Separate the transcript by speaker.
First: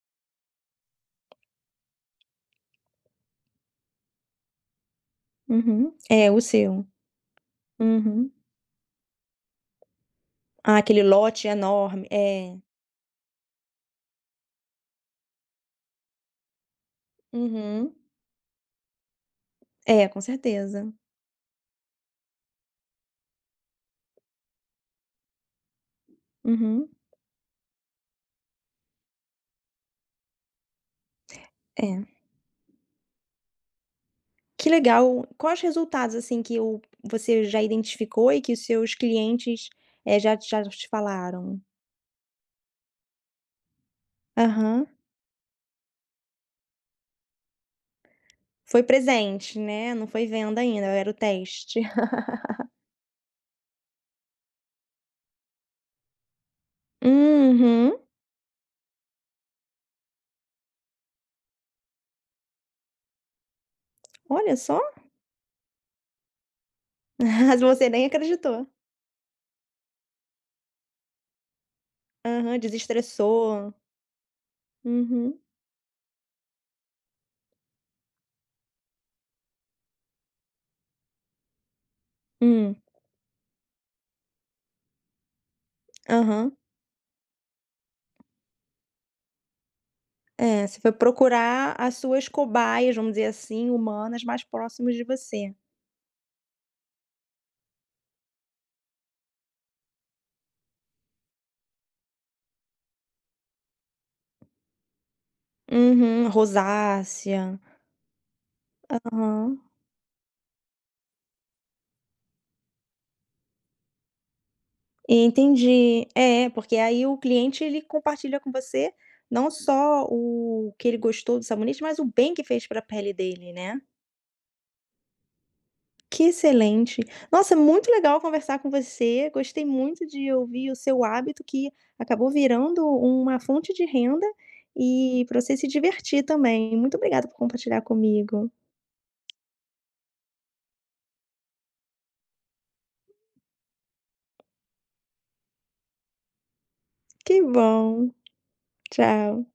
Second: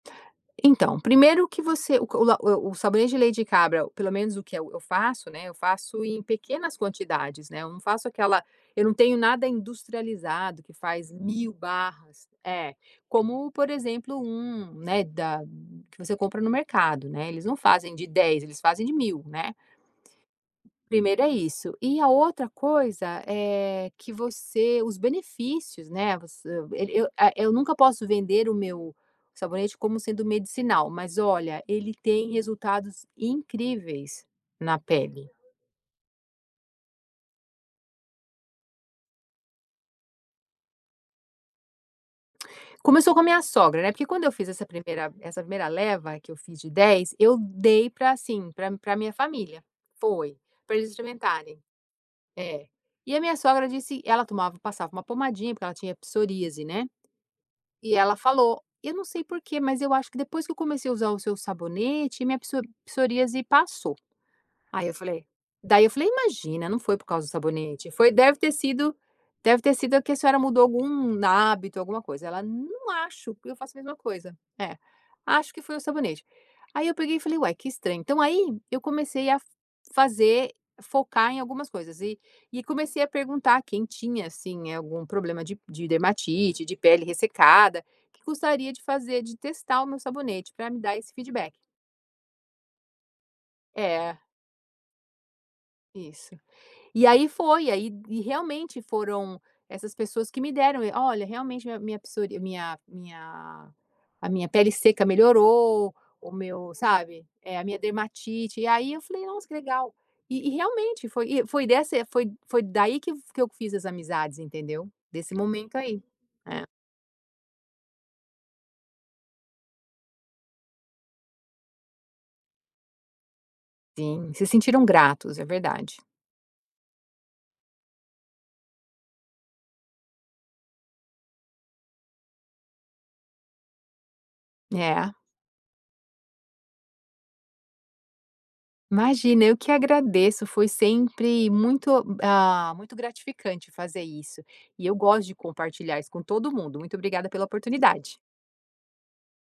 Speaker 1: Então, primeiro que você o c o la o o sabonete de leite de cabra, pelo menos, o que eu eu faço, né, eu
Speaker 2: Uhum.
Speaker 1: faço em
Speaker 2: É, o
Speaker 1: pequenas
Speaker 2: seu.
Speaker 1: quantidades, né. Eu não faço
Speaker 2: Uhum.
Speaker 1: aquela eu não tenho nada industrializado que
Speaker 2: Aquele
Speaker 1: faz
Speaker 2: lote
Speaker 1: 1.000
Speaker 2: enorme
Speaker 1: barras,
Speaker 2: é.
Speaker 1: É. Como, por exemplo, um né, da que você compra no mercado, né. Eles não
Speaker 2: Uhum.
Speaker 1: fazem de 10, eles fazem de 1.000, né.
Speaker 2: É, com certeza.
Speaker 1: Primeiro, é isso. E a outra coisa, eh, que você os benefícios, né. Voc eu eu
Speaker 2: Uhum.
Speaker 1: eu, eh, eu nunca posso vender o meu sabonete como sendo medicinal. Mas olha, ele
Speaker 2: É.
Speaker 1: tem resultados incríveis
Speaker 2: Que
Speaker 1: na
Speaker 2: legal.
Speaker 1: pele.
Speaker 2: Quais resultados, assim, que o você já identificou e que os seus clientes, eh, já já te falaram?
Speaker 1: Começou com a minha sogra, né, porque quando eu fiz essa
Speaker 2: Aham.
Speaker 1: 1ª essa 1ª leva, que eu fiz de 10, eu dei pra assim, pra
Speaker 2: Foi
Speaker 1: pra minha
Speaker 2: presente,
Speaker 1: família.
Speaker 2: né. Não foi
Speaker 1: Foi.
Speaker 2: venda,
Speaker 1: Pra
Speaker 2: ainda
Speaker 1: eles
Speaker 2: eh, era o
Speaker 1: experimentarem.
Speaker 2: teste.
Speaker 1: É. E a minha sogra disse ela tomava passava 1 pomadinha, porque ela tinha psoríase, né. E
Speaker 2: Uhum.
Speaker 1: ela falou: "Eu não sei porquê, mas eu acho que depois que eu comecei a usar o seu sabonete, minha psorí psoríase passou."
Speaker 2: Olha só!
Speaker 1: Aí eu falei daí eu falei: "Imagina, não foi por causa do
Speaker 2: Mas
Speaker 1: sabonete.
Speaker 2: você nem
Speaker 1: Foi deve ter
Speaker 2: acreditou.
Speaker 1: sido deve ter sido a que a senhora mudou algum hábito, alguma coisa." E ela:
Speaker 2: Aham,
Speaker 1: "Não acho que eu
Speaker 2: desestressou.
Speaker 1: faço a mesma coisa." É.
Speaker 2: Uhum.
Speaker 1: "Acho que foi o sabonete." Aí eu peguei e falei: "Ué, que estranho." Então aí, eu comecei a fazer focar em algumas coisas. E e
Speaker 2: Hum.
Speaker 1: comecei a perguntar quem tinha, assim, algum problema de p de
Speaker 2: Aham.
Speaker 1: dermatite, de pele ressecada que gostaria de fazer de testar o meu sabonete
Speaker 2: É.
Speaker 1: pra me
Speaker 2: Você foi
Speaker 1: dar esse feedback.
Speaker 2: procurar as suas cobaias vamos dizer assim,
Speaker 1: É.
Speaker 2: humanas, mais próximas de você.
Speaker 1: Isso. E aí, foi. E aí e realmente, foram essas pessoas que me deram e "Olha, realmente, min a minha psorí minha minha a minha pele seca melhorou,
Speaker 2: Uhum.
Speaker 1: o meu" sabe. É,
Speaker 2: Rosácea.
Speaker 1: "a minha dermatite". E aí, eu falei: "Nossa, que
Speaker 2: Aham.
Speaker 1: legal." E e, realmente foi e foi dessa e foi foi daí que que eu fiz as amizades, entendeu. Desse momento aí.
Speaker 2: Entendi. É é,
Speaker 1: É.
Speaker 2: porque aí o cliente, ele compartilha com você, não só o que ele gostou do sabonete, mas o bem que fez pra pele dele, né.
Speaker 1: Sim. Se sentiram gratos, é verdade.
Speaker 2: Que excelente! Nossa, é muito legal conversar com você. Gostei muito de ouvir o seu hábito, que acabou virando u uma fonte de renda
Speaker 1: É.
Speaker 2: e pra você se divertir também. Muito obrigada por compartilhar comigo.
Speaker 1: Imagina, eu que agradeço. Foi sempre muito o ah, muito gratificante fazer isso. E eu gosto de compartilhar isso com todo mundo. Muito obrigada
Speaker 2: Que
Speaker 1: pela
Speaker 2: bom.
Speaker 1: oportunidade.
Speaker 2: Tchau.